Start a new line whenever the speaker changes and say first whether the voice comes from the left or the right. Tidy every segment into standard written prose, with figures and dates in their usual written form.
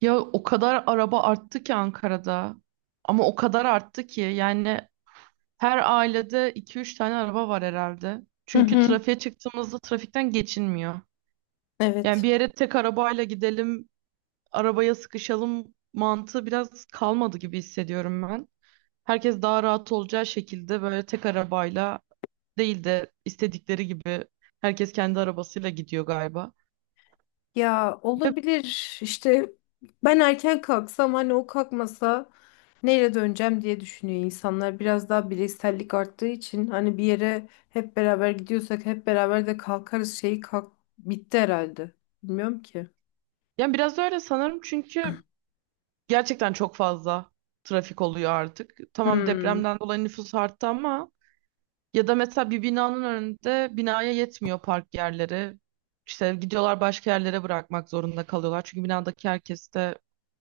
right: Ya o kadar araba arttı ki Ankara'da. Ama o kadar arttı ki yani her ailede iki üç tane araba var herhalde.
left: Hı
right: Çünkü
left: hı.
right: trafiğe çıktığımızda trafikten geçilmiyor. Yani
left: Evet.
right: bir yere tek arabayla gidelim, arabaya sıkışalım mantığı biraz kalmadı gibi hissediyorum ben. Herkes daha rahat olacağı şekilde böyle tek arabayla değil de istedikleri gibi herkes kendi arabasıyla gidiyor galiba.
left: Ya
right: Ve
left: olabilir işte ben erken kalksam hani o kalkmasa neyle döneceğim diye düşünüyor insanlar. Biraz daha bireysellik arttığı için hani bir yere hep beraber gidiyorsak hep beraber de kalkarız şeyi kalk bitti herhalde. Bilmiyorum ki.
right: yani biraz öyle sanırım çünkü gerçekten çok fazla trafik oluyor artık. Tamam,
left: Hmm.
right: depremden dolayı nüfus arttı ama ya da mesela bir binanın önünde binaya yetmiyor park yerleri. İşte gidiyorlar, başka yerlere bırakmak zorunda kalıyorlar. Çünkü binadaki herkeste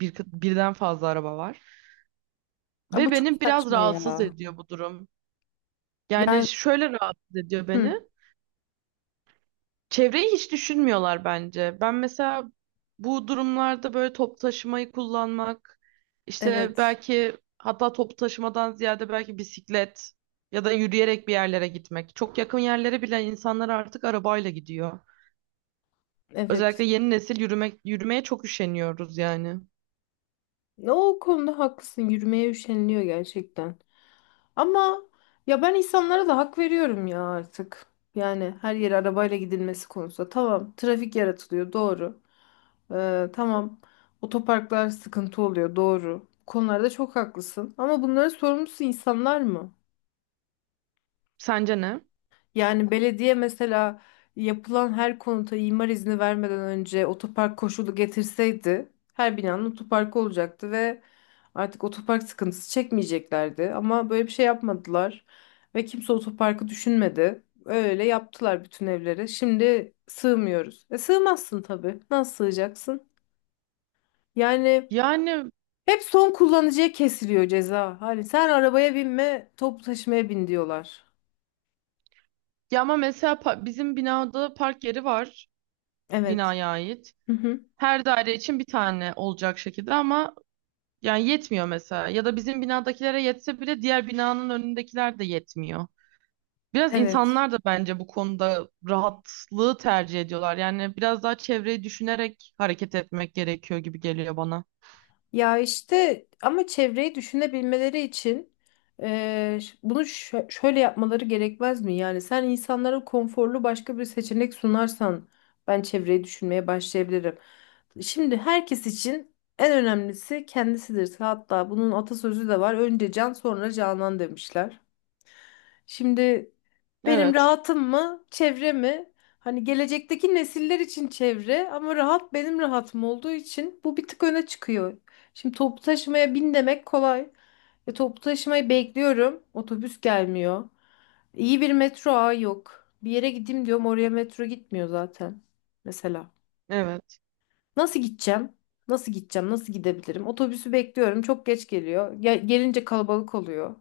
right: birden fazla araba var.
left: Aa,
right: Ve
left: bu çok
right: beni biraz
left: saçma
right: rahatsız
left: ya.
right: ediyor bu durum. Yani
left: Yani
right: şöyle rahatsız ediyor
left: hı.
right: beni. Çevreyi hiç düşünmüyorlar bence. Ben mesela bu durumlarda böyle toplu taşımayı kullanmak, işte
left: Evet.
right: belki hatta toplu taşımadan ziyade belki bisiklet ya da yürüyerek bir yerlere gitmek. Çok yakın yerlere bile insanlar artık arabayla gidiyor. Özellikle
left: Evet.
right: yeni nesil yürümek, yürümeye çok üşeniyoruz yani.
left: O konuda haklısın. Yürümeye üşeniliyor gerçekten. Ama ya ben insanlara da hak veriyorum ya artık. Yani her yere arabayla gidilmesi konusunda. Tamam, trafik yaratılıyor, doğru. Tamam, otoparklar sıkıntı oluyor, doğru. Bu konularda çok haklısın. Ama bunların sorumlusu insanlar mı?
right: Sence ne?
left: Yani belediye mesela yapılan her konuta imar izni vermeden önce otopark koşulu getirseydi her binanın otoparkı olacaktı ve artık otopark sıkıntısı çekmeyeceklerdi. Ama böyle bir şey yapmadılar ve kimse otoparkı düşünmedi. Öyle yaptılar bütün evlere. Şimdi sığmıyoruz. E sığmazsın tabii. Nasıl sığacaksın? Yani
right: Yani
left: hep son kullanıcıya kesiliyor ceza. Hani sen arabaya binme, toplu taşımaya bin diyorlar.
right: ya ama mesela bizim binada park yeri var,
left: Evet.
right: binaya ait.
left: Hı hı.
right: Her daire için bir tane olacak şekilde ama yani yetmiyor mesela. Ya da bizim binadakilere yetse bile diğer binanın önündekiler de yetmiyor. Biraz
left: Evet.
right: insanlar da bence bu konuda rahatlığı tercih ediyorlar. Yani biraz daha çevreyi düşünerek hareket etmek gerekiyor gibi geliyor bana.
left: Ya işte ama çevreyi düşünebilmeleri için bunu şöyle yapmaları gerekmez mi? Yani sen insanlara konforlu başka bir seçenek sunarsan ben çevreyi düşünmeye başlayabilirim. Şimdi herkes için en önemlisi kendisidir. Hatta bunun atasözü de var. Önce can sonra canan demişler. Şimdi benim
right: Evet,
left: rahatım mı, çevre mi? Hani gelecekteki nesiller için çevre ama rahat benim rahatım olduğu için bu bir tık öne çıkıyor. Şimdi toplu taşımaya bin demek kolay. Toplu taşımayı bekliyorum. Otobüs gelmiyor. İyi bir metro ağı yok. Bir yere gideyim diyorum oraya metro gitmiyor zaten. Mesela.
right: evet.
left: Nasıl gideceğim? Nasıl gideceğim? Nasıl gidebilirim? Otobüsü bekliyorum. Çok geç geliyor. Gelince kalabalık oluyor.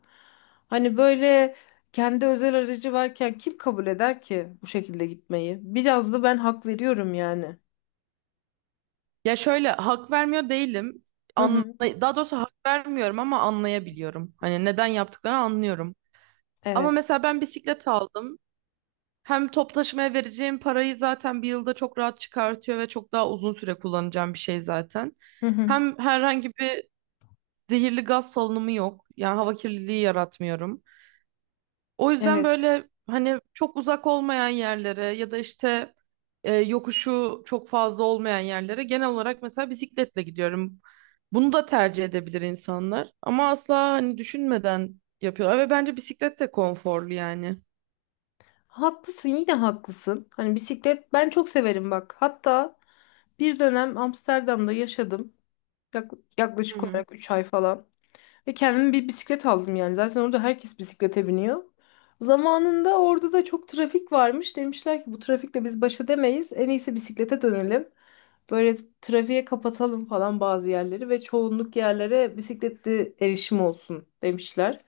left: Hani böyle kendi özel aracı varken kim kabul eder ki bu şekilde gitmeyi? Biraz da ben hak veriyorum yani.
right: Ya şöyle hak vermiyor değilim.
left: Hı
right: Anla
left: hı.
right: Daha doğrusu hak vermiyorum ama anlayabiliyorum. Hani neden yaptıklarını anlıyorum. Ama
left: Evet.
right: mesela ben bisiklet aldım. Hem top taşımaya vereceğim parayı zaten bir yılda çok rahat çıkartıyor ve çok daha uzun süre kullanacağım bir şey zaten.
left: Hı hı.
right: Hem herhangi bir zehirli gaz salınımı yok. Yani hava kirliliği yaratmıyorum. O yüzden
left: Evet.
right: böyle hani çok uzak olmayan yerlere ya da işte yokuşu çok fazla olmayan yerlere genel olarak mesela bisikletle gidiyorum. Bunu da tercih edebilir insanlar ama asla hani düşünmeden yapıyorlar ve bence bisiklet de konforlu yani.
left: Haklısın, yine haklısın. Hani bisiklet ben çok severim bak. Hatta bir dönem Amsterdam'da yaşadım. Yak- Yaklaşık olarak 3 ay falan. Ve kendime bir bisiklet aldım yani. Zaten orada herkes bisiklete biniyor. Zamanında orada da çok trafik varmış. Demişler ki bu trafikle biz baş edemeyiz. En iyisi bisiklete dönelim. Böyle trafiğe kapatalım falan bazı yerleri ve çoğunluk yerlere bisikletli erişim olsun demişler.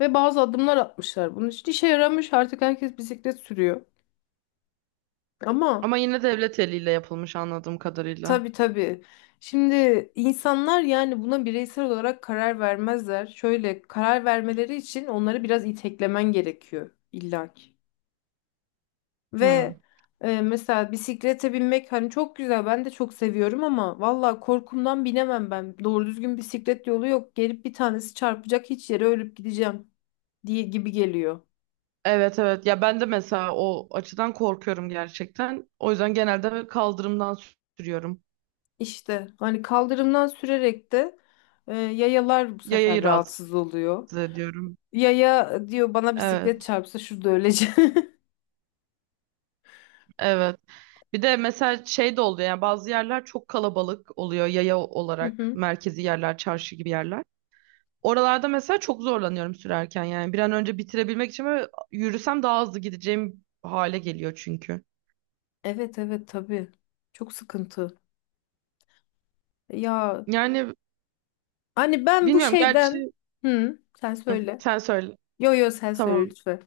left: Ve bazı adımlar atmışlar. Bunun için işe yaramış. Artık herkes bisiklet sürüyor. Ama
right: Ama yine devlet eliyle yapılmış anladığım kadarıyla.
left: tabii tabii. Şimdi insanlar yani buna bireysel olarak karar vermezler. Şöyle karar vermeleri için onları biraz iteklemen gerekiyor illaki.
right: Hmm.
left: Ve mesela bisiklete binmek hani çok güzel ben de çok seviyorum ama valla korkumdan binemem ben. Doğru düzgün bisiklet yolu yok. Gelip bir tanesi çarpacak hiç yere ölüp gideceğim diye gibi geliyor.
right: Evet, evet. Ya ben de mesela o açıdan korkuyorum gerçekten. O yüzden genelde kaldırımdan sürüyorum.
left: İşte hani kaldırımdan sürerek de yayalar bu sefer
right: Yayayı rahatsız
left: rahatsız oluyor.
right: ediyorum.
left: Ya ya diyor bana bisiklet
right: Evet.
left: çarpsa şurada öleceğim.
right: Evet. Bir de mesela şey de oluyor yani bazı yerler çok kalabalık oluyor yaya
left: Hı
right: olarak,
left: hı.
right: merkezi yerler, çarşı gibi yerler. Oralarda mesela çok zorlanıyorum sürerken yani bir an önce bitirebilmek için böyle yürüsem daha hızlı gideceğim hale geliyor çünkü.
left: Evet evet tabii. Çok sıkıntı. Ya
right: Yani
left: hani ben bu
right: bilmiyorum
left: şeyden
right: gerçi.
left: hı sen
right: Hı,
left: söyle.
right: sen söyle.
left: Yo yo sen söyle
right: Tamam.
left: lütfen.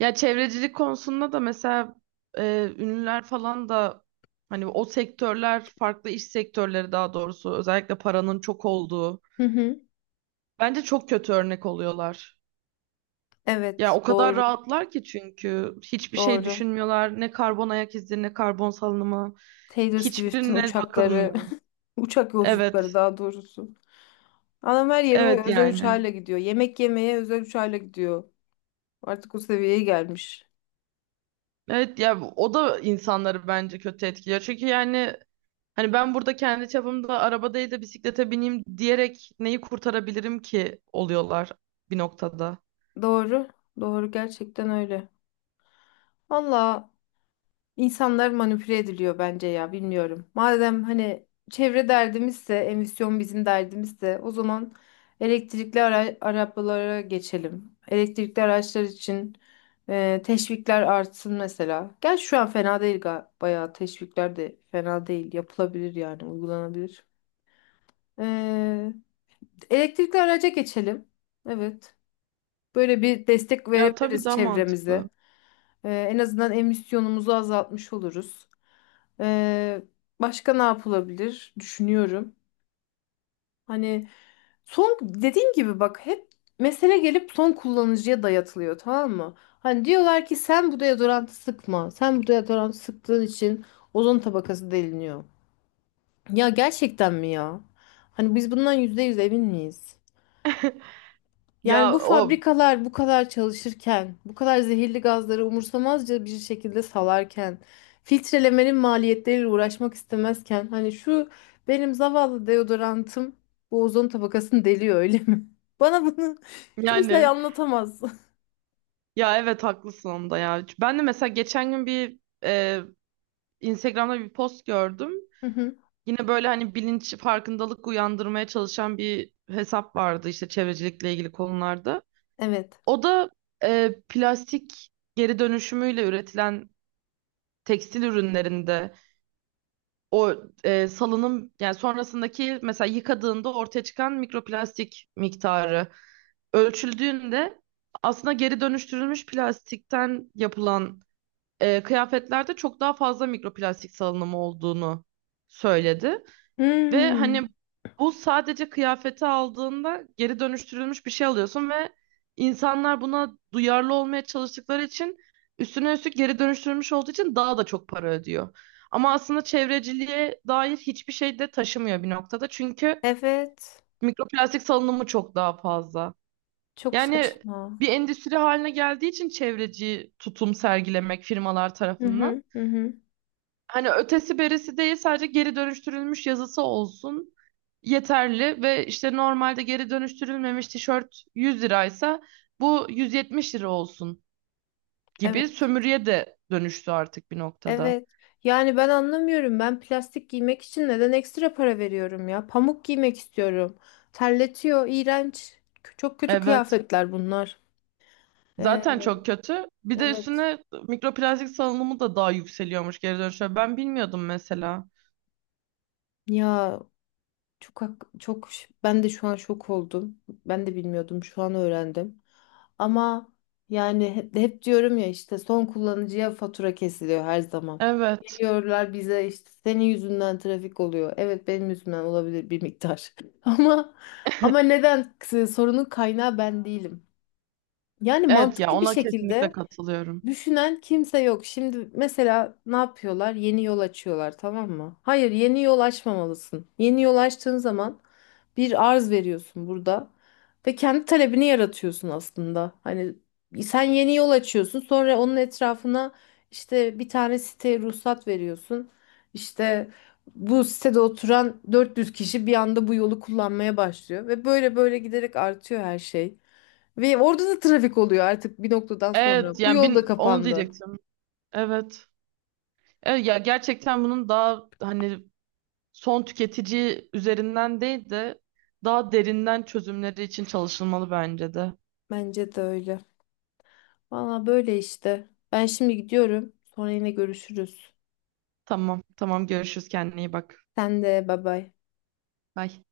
right: Ya çevrecilik konusunda da mesela ünlüler falan da hani o sektörler, farklı iş sektörleri daha doğrusu, özellikle paranın çok olduğu
left: Hı hı.
right: bence çok kötü örnek oluyorlar. Ya
left: Evet
right: o kadar
left: doğru
right: rahatlar ki çünkü hiçbir şey
left: doğru.
right: düşünmüyorlar. Ne karbon ayak izi, ne karbon salınımı,
left: Taylor Swift'in
right: hiçbirine
left: uçakları
right: bakılmıyor.
left: uçak yolculukları
right: Evet.
left: daha doğrusu. Adam her yere
right: Evet
left: o özel
right: yani.
left: uçağıyla gidiyor. Yemek yemeye özel uçağıyla gidiyor. Artık o seviyeye gelmiş.
right: Evet ya o da insanları bence kötü etkiliyor. Çünkü yani hani ben burada kendi çapımda araba değil de bisiklete bineyim diyerek neyi kurtarabilirim ki oluyorlar bir noktada.
left: Doğru. Doğru gerçekten öyle. Valla İnsanlar manipüle ediliyor bence ya bilmiyorum. Madem hani çevre derdimizse, emisyon bizim derdimizse o zaman elektrikli arabalara geçelim. Elektrikli araçlar için teşvikler artsın mesela. Gel şu an fena değil bayağı teşvikler de fena değil. Yapılabilir yani uygulanabilir. E, elektrikli araca geçelim. Evet. Böyle bir destek
right: Ya tabii
left: verebiliriz
right: daha mantıklı.
left: çevremize. En azından emisyonumuzu azaltmış oluruz. Ee, başka ne yapılabilir düşünüyorum. Hani son dediğim gibi bak hep mesele gelip son kullanıcıya dayatılıyor tamam mı? Hani diyorlar ki sen bu deodorantı sıkma. Sen bu deodorantı sıktığın için ozon tabakası deliniyor. Ya gerçekten mi ya? Hani biz bundan %100 emin miyiz? Yani
right: Ya
left: bu
right: o
left: fabrikalar bu kadar çalışırken, bu kadar zehirli gazları umursamazca bir şekilde salarken, filtrelemenin maliyetleriyle uğraşmak istemezken, hani şu benim zavallı deodorantım bu ozon tabakasını deliyor öyle mi? Bana bunu kimse
right: Yani
left: anlatamaz.
right: ya evet haklısın onda ya. Ben de mesela geçen gün bir Instagram'da bir post gördüm.
left: Hı hı,
right: Yine böyle hani bilinç, farkındalık uyandırmaya çalışan bir hesap vardı işte çevrecilikle ilgili konularda.
left: evet.
right: O da plastik geri dönüşümüyle üretilen tekstil ürünlerinde o salınım, yani sonrasındaki mesela yıkadığında ortaya çıkan mikroplastik miktarı ölçüldüğünde aslında geri dönüştürülmüş plastikten yapılan kıyafetlerde çok daha fazla mikroplastik salınımı olduğunu söyledi. Ve hani
left: Hmm,
right: bu, sadece kıyafeti aldığında geri dönüştürülmüş bir şey alıyorsun ve insanlar buna duyarlı olmaya çalıştıkları için, üstüne üstlük geri dönüştürülmüş olduğu için daha da çok para ödüyor. Ama aslında çevreciliğe dair hiçbir şey de taşımıyor bir noktada. Çünkü
left: evet.
right: mikroplastik salınımı çok daha fazla.
left: Çok
right: Yani
left: saçma.
right: bir endüstri haline geldiği için çevreci tutum sergilemek firmalar
left: Hı
right: tarafından,
left: hı, hı hı.
right: hani ötesi berisi değil, sadece geri dönüştürülmüş yazısı olsun yeterli ve işte normalde geri dönüştürülmemiş tişört 100 liraysa bu 170 lira olsun gibi
left: Evet.
right: sömürüye de dönüştü artık bir noktada.
left: Evet. Yani ben anlamıyorum. Ben plastik giymek için neden ekstra para veriyorum ya? Pamuk giymek istiyorum. Terletiyor, iğrenç. Çok kötü
right: Evet.
left: kıyafetler bunlar. Ee,
right: Zaten çok kötü. Bir de
left: evet.
right: üstüne mikroplastik salınımı da daha yükseliyormuş geri dönüşe. Ben bilmiyordum mesela.
left: Ya Çok hak- çok ş- ben de şu an şok oldum. Ben de bilmiyordum. Şu an öğrendim. Ama yani hep diyorum ya işte son kullanıcıya fatura kesiliyor her zaman.
right: Evet.
left: Geliyorlar bize işte senin yüzünden trafik oluyor. Evet benim yüzümden olabilir bir miktar. Ama ama neden sorunun kaynağı ben değilim. Yani
right: Evet ya
left: mantıklı bir
right: ona kesinlikle
left: şekilde
right: katılıyorum.
left: düşünen kimse yok. Şimdi mesela ne yapıyorlar? Yeni yol açıyorlar, tamam mı? Hayır, yeni yol açmamalısın. Yeni yol açtığın zaman bir arz veriyorsun burada ve kendi talebini yaratıyorsun aslında. Hani sen yeni yol açıyorsun, sonra onun etrafına işte bir tane siteye ruhsat veriyorsun. İşte bu sitede oturan 400 kişi bir anda bu yolu kullanmaya başlıyor ve böyle böyle giderek artıyor her şey. Ve orada da trafik oluyor artık bir noktadan sonra. Bu yol da
right: Onu
left: kapandı.
right: diyecektim. Evet. Evet ya gerçekten bunun daha hani son tüketici üzerinden değil de daha derinden çözümleri için çalışılmalı bence de.
left: Bence de öyle. Valla böyle işte. Ben şimdi gidiyorum. Sonra yine görüşürüz.
right: Tamam, tamam, görüşürüz, kendine iyi bak.
left: Sen de bay bay.
right: Bye.